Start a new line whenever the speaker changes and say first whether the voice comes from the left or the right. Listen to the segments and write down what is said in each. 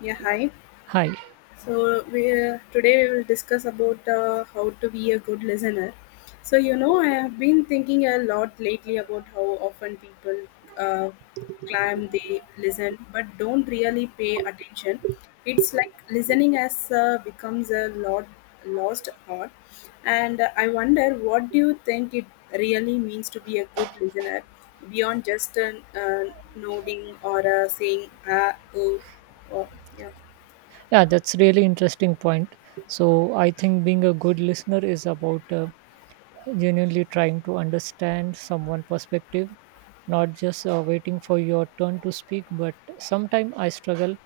left: Yeah, hi.
right: Hi.
left: So we today we will discuss about how to be a good listener. So you know, I have been thinking a lot lately about how often people uh, claim they listen but don't really pay attention. It's like listening has becomes a lot lost art, and I wonder what do you think it really means to be a good listener beyond just nodding or saying ah oh, oh yeah.
right: Yeah, that's really interesting point. So I think being a good listener is about genuinely trying to understand someone' perspective, not just waiting for your turn to speak. But sometimes I struggle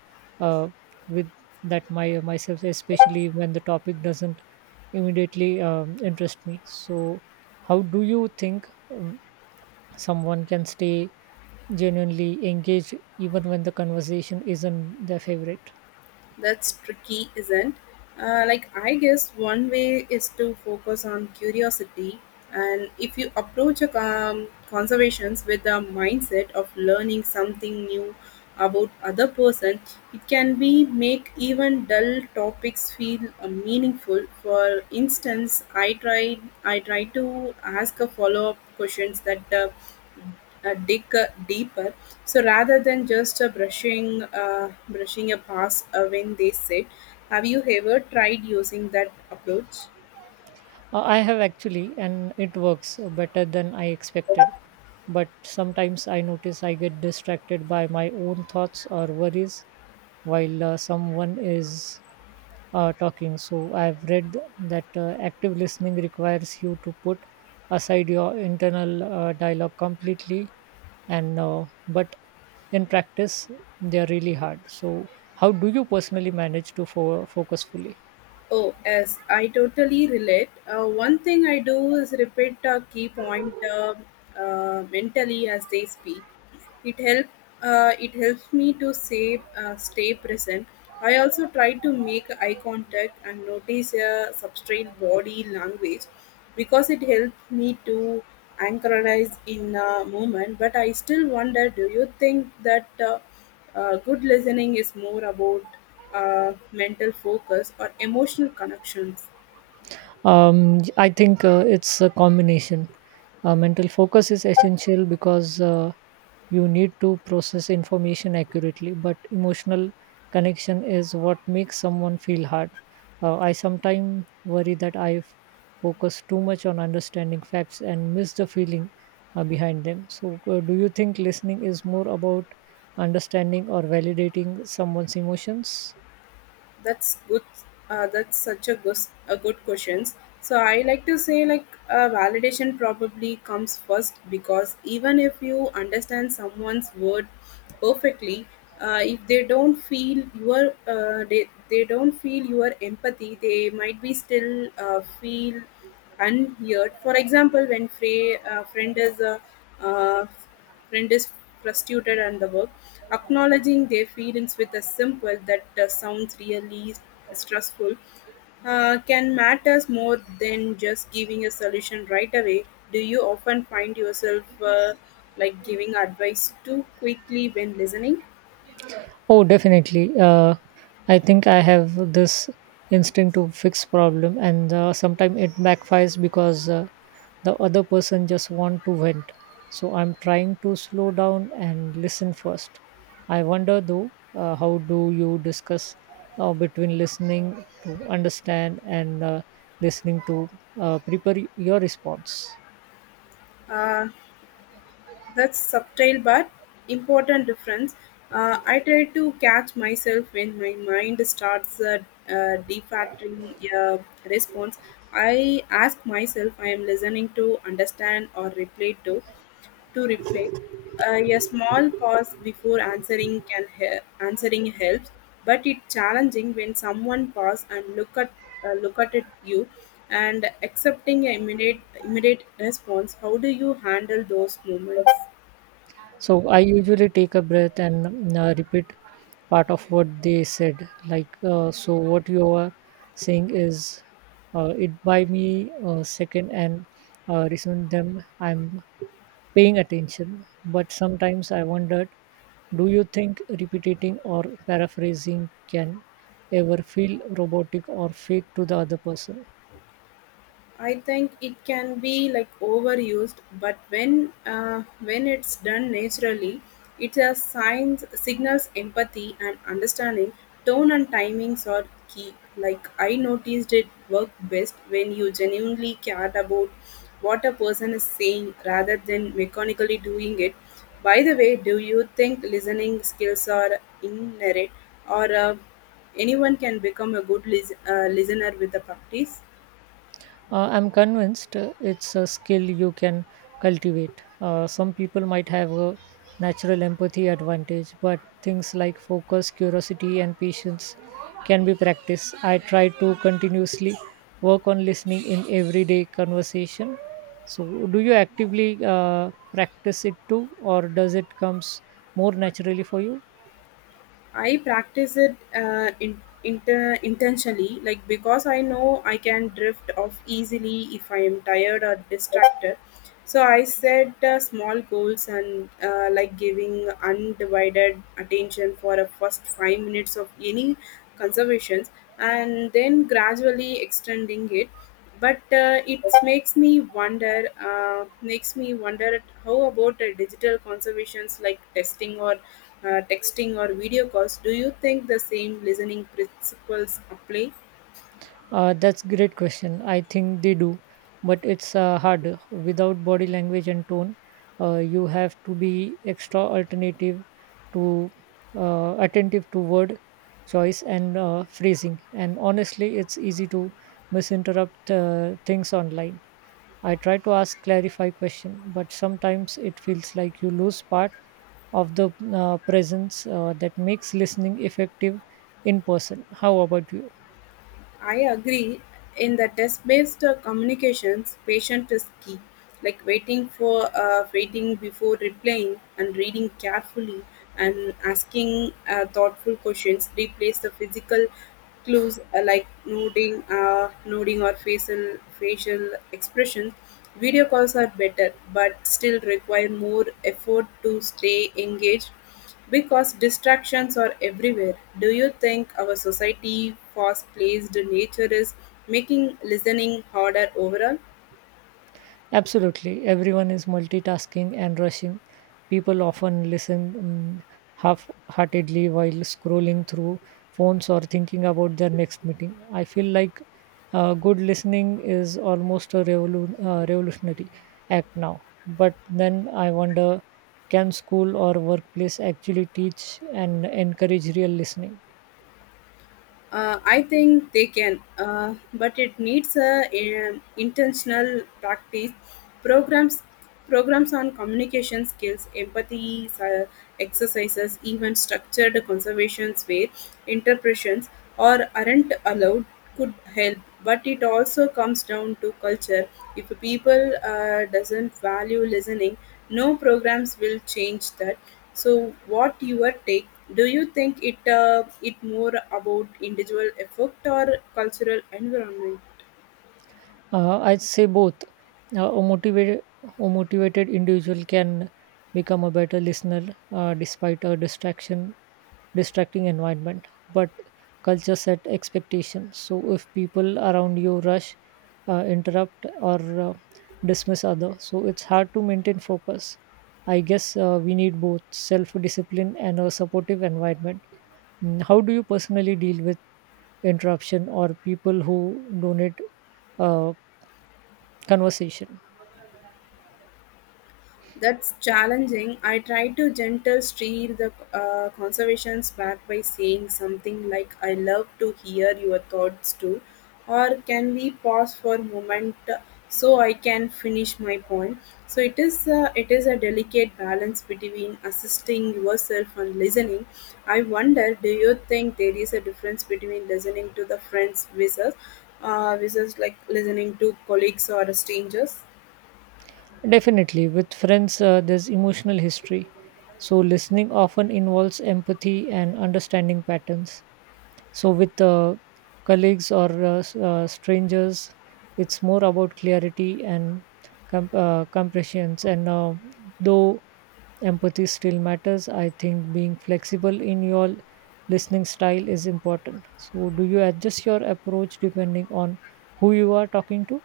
right: uh, with that my myself, especially when the topic doesn't immediately interest me. So how do you think someone can stay genuinely engaged even when the conversation isn't their favorite?
left: That's tricky, isn't? Like I guess one way is to focus on curiosity, and if you approach a conservations with a mindset of learning something new about other person, it can be make even dull topics feel meaningful. For instance, I try to ask a follow up questions that dig deeper. So rather than just brushing a pass when they sit, have you ever tried using that approach?
right: I have actually, and it works better than I expected. But sometimes I notice I get distracted by my own thoughts or worries while someone is talking. So I've read that active listening requires you to put aside your internal dialogue completely, and but in practice they are really hard. So how do you personally manage to focus fully?
left: Oh, yes, I totally relate. One thing I do is repeat a key point mentally as they speak. It help it helps me to say stay present. I also try to make eye contact and notice a substrate body language because it helps me to anchorize in a moment. But I still wonder: do you think that? Good listening is more about mental focus or emotional connections.
right: I think it's a combination. Mental focus is essential because you need to process information accurately, but emotional connection is what makes someone feel hard. I sometimes worry that focus too much on understanding facts and miss the feeling behind them. So, do you think listening is more about understanding or validating someone's emotions?
left: That's good. That's such a good question. So I like to say, validation probably comes first because even if you understand someone's word perfectly, if they don't feel your they don't feel your empathy, they might be still feel unheard. For example, when fray, friend is uh, Friend is frustrated and the work, acknowledging their feelings with a simple that sounds really stressful can matters more than just giving a solution right away. Do you often find yourself like giving advice too quickly when listening?
right: Oh, definitely. I think I have this instinct to fix problem, and sometimes it backfires because the other person just want to vent. So I'm trying to slow down and listen first. I wonder though, how do you discuss between listening to understand and listening to prepare your response?
left: Uh, That's subtle but important difference. I try to catch myself when my mind starts defaulting response. I ask myself, I am listening to understand or reply to reply. A small pause before answering helps, but it's challenging when someone pause and look at it you and accepting an immediate response. How do you handle those moments?
right: So I usually take a breath and repeat part of what they said. Like, so what you are saying is, it buy me a second and reason them. I'm paying attention, but sometimes I wondered, do you think repeating or paraphrasing can ever feel robotic or fake to the other person?
left: I think it can be like overused, but when it's done naturally, it signals empathy and understanding. Tone and timings are key. Like I noticed it worked best when you genuinely cared about what a person is saying rather than mechanically doing it. By the way, do you think listening skills are inherent, or anyone can become a good listener with the practice?
right: I'm convinced it's a skill you can cultivate. Some people might have a natural empathy advantage, but things like focus, curiosity, and patience can be practiced. I try to continuously work on listening in everyday conversation. So, do you actively practice it too, or does it comes more naturally for you?
left: I practice it intentionally, like because I know I can drift off easily if I am tired or distracted. So I set small goals and like giving undivided attention for a first 5 minutes of any conservations, and then gradually extending it. But it makes me wonder at how about digital conservations like testing or texting or video calls, do you think the same listening principles apply?
right: That's great question. I think they do, but it's hard without body language and tone. You have to be extra alternative to attentive to word choice and phrasing. And honestly, it's easy to misinterrupt things online. I try to ask clarify question, but sometimes it feels like you lose part of the presence that makes listening effective in person. How about you?
left: I agree. In the test-based communications, patient is key. Like waiting before replying, and reading carefully, and asking thoughtful questions replace the physical clues like nodding or facial expressions. Video calls are better, but still require more effort to stay engaged. Because distractions are everywhere, do you think our society fast-paced nature is making listening harder overall?
right: Absolutely. Everyone is multitasking and rushing. People often listen half heartedly while scrolling through phones or thinking about their next meeting. I feel like good listening is almost a revolutionary act now. But then I wonder can school or workplace actually teach and encourage real listening?
left: I think they can, but it needs intentional practice. Programs, programs on communication skills, empathy exercises, even structured conversations where interpretations or aren't allowed could help, but it also comes down to culture. If people doesn't value listening, no programs will change that. So what your take, do you think it it more about individual effort or cultural environment?
right: I'd say both. A motivated individual can become a better listener despite a distraction, distracting environment. But culture set expectations. So if people around you rush, interrupt, or dismiss others, so it's hard to maintain focus. I guess we need both self-discipline and a supportive environment. How do you personally deal with interruption or people who donate uh, conversation?
left: That's challenging. I try to gentle steer the conversations back by saying something like, I love to hear your thoughts too, or can we pause for a moment so I can finish my point? So it is a delicate balance between assisting yourself and listening. I wonder, do you think there is a difference between listening to the friends versus versus like listening to colleagues or strangers?
right: Definitely, with friends, there's emotional history. So, listening often involves empathy and understanding patterns. So, with colleagues or strangers, it's more about clarity and compressions. And though empathy still matters, I think being flexible in your listening style is important. So, do you adjust your approach depending on who you are talking to?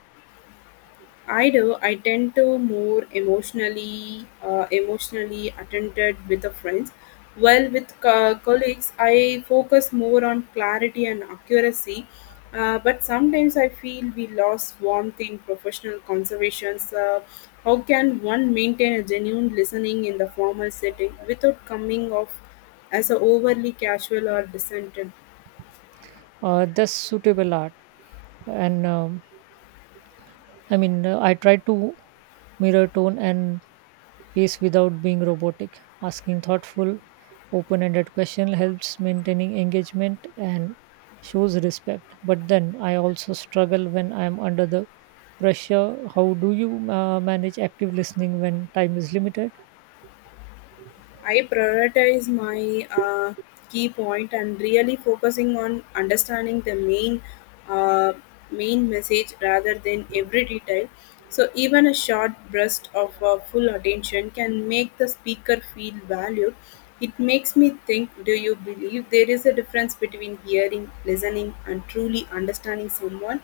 left: I do. I tend to more emotionally attended with the friends. While with colleagues, I focus more on clarity and accuracy. But sometimes I feel we lost warmth in professional conversations. How can one maintain a genuine listening in the formal setting without coming off as a overly casual or distant?
right: That's suitable art and I try to mirror tone and pace without being robotic. Asking thoughtful, open ended question helps maintaining engagement and shows respect. But then I also struggle when I'm under the pressure. How do you manage active listening when time is limited?
left: I prioritize my key point and really focusing on understanding the uh, main message rather than every detail. So even a short burst of full attention can make the speaker feel valued. It makes me think, do you believe there is a difference between hearing, listening and truly understanding someone?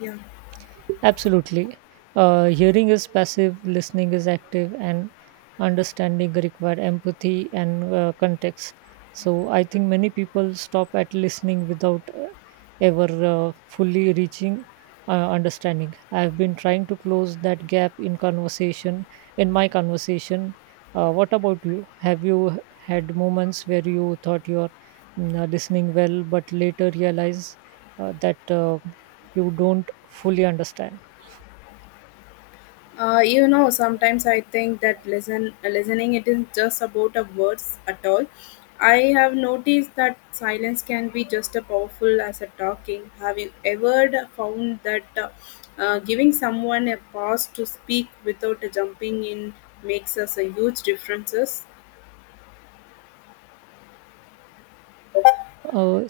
left: Yeah.
right: Absolutely. Hearing is passive, listening is active, and understanding require empathy and context. So I think many people stop at listening without ever fully reaching understanding. I've been trying to close that gap in conversation, in my conversation. What about you? Have you had moments where you thought you're listening well, but later realize that you don't fully understand?
left: You know, sometimes I think that listening it is just about a words at all. I have noticed that silence can be just as powerful as a talking. Have you ever found that giving someone a pause to speak without jumping in makes us a huge differences?
right: Uh,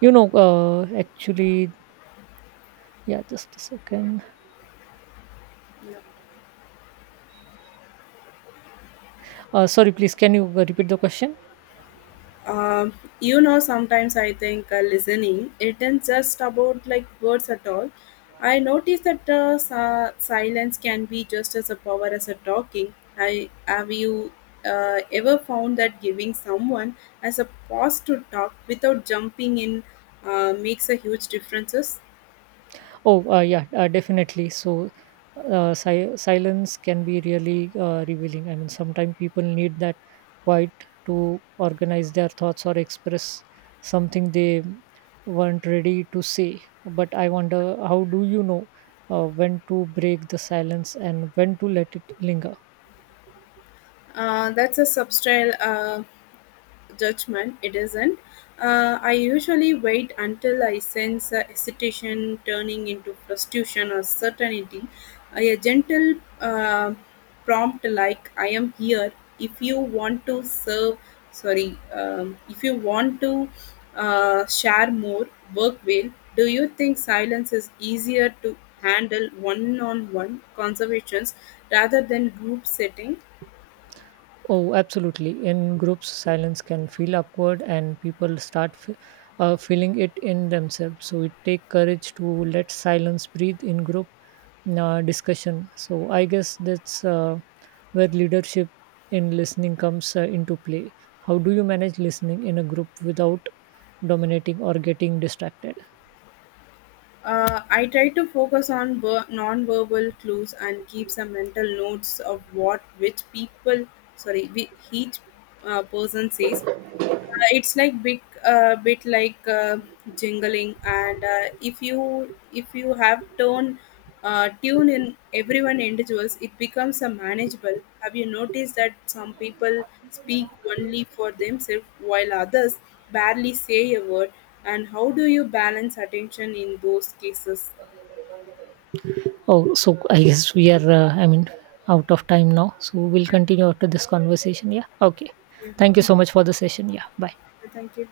right: you know, actually, yeah, just a second.
left: No.
right: Sorry, please, can you repeat the question?
left: Um, you know, sometimes I think listening isn't just about like words at all. I notice that silence can be just as a power as a talking. I have you ever found that giving someone as a pause to talk without jumping in makes a huge differences.
right: Oh, yeah, definitely. So, silence can be really revealing. I mean, sometimes people need that quiet to organize their thoughts or express something they weren't ready to say. But I wonder, how do you know when to break the silence and when to let it linger?
left: That's a subtle judgment, it isn't. I usually wait until I sense a hesitation turning into frustration or certainty. A gentle uh, prompt like "I am here if you want to serve." Sorry, if you want to share more, work well. Do you think silence is easier to handle one-on-one conversations rather than group setting?
right: Oh, absolutely. In groups, silence can feel awkward, and people start feeling it in themselves. So it take courage to let silence breathe in group discussion. So I guess that's where leadership in listening comes into play. How do you manage listening in a group without dominating or getting distracted?
left: I try to focus on non-verbal clues and keep some mental notes of what which people, sorry, whi- each person says. It's like big bit like jingling, and if you have tone tune in everyone individuals, it becomes a manageable. Have you noticed that some people speak only for themselves while others barely say a word, and how do you balance attention in those cases?
right: Oh, so I guess we are. Out of time now. So we'll continue after this conversation. Yeah. Okay.
left: yeah
right: Thank you
left: thank,
right: so much for the session. Yeah. Bye.
left: Thank you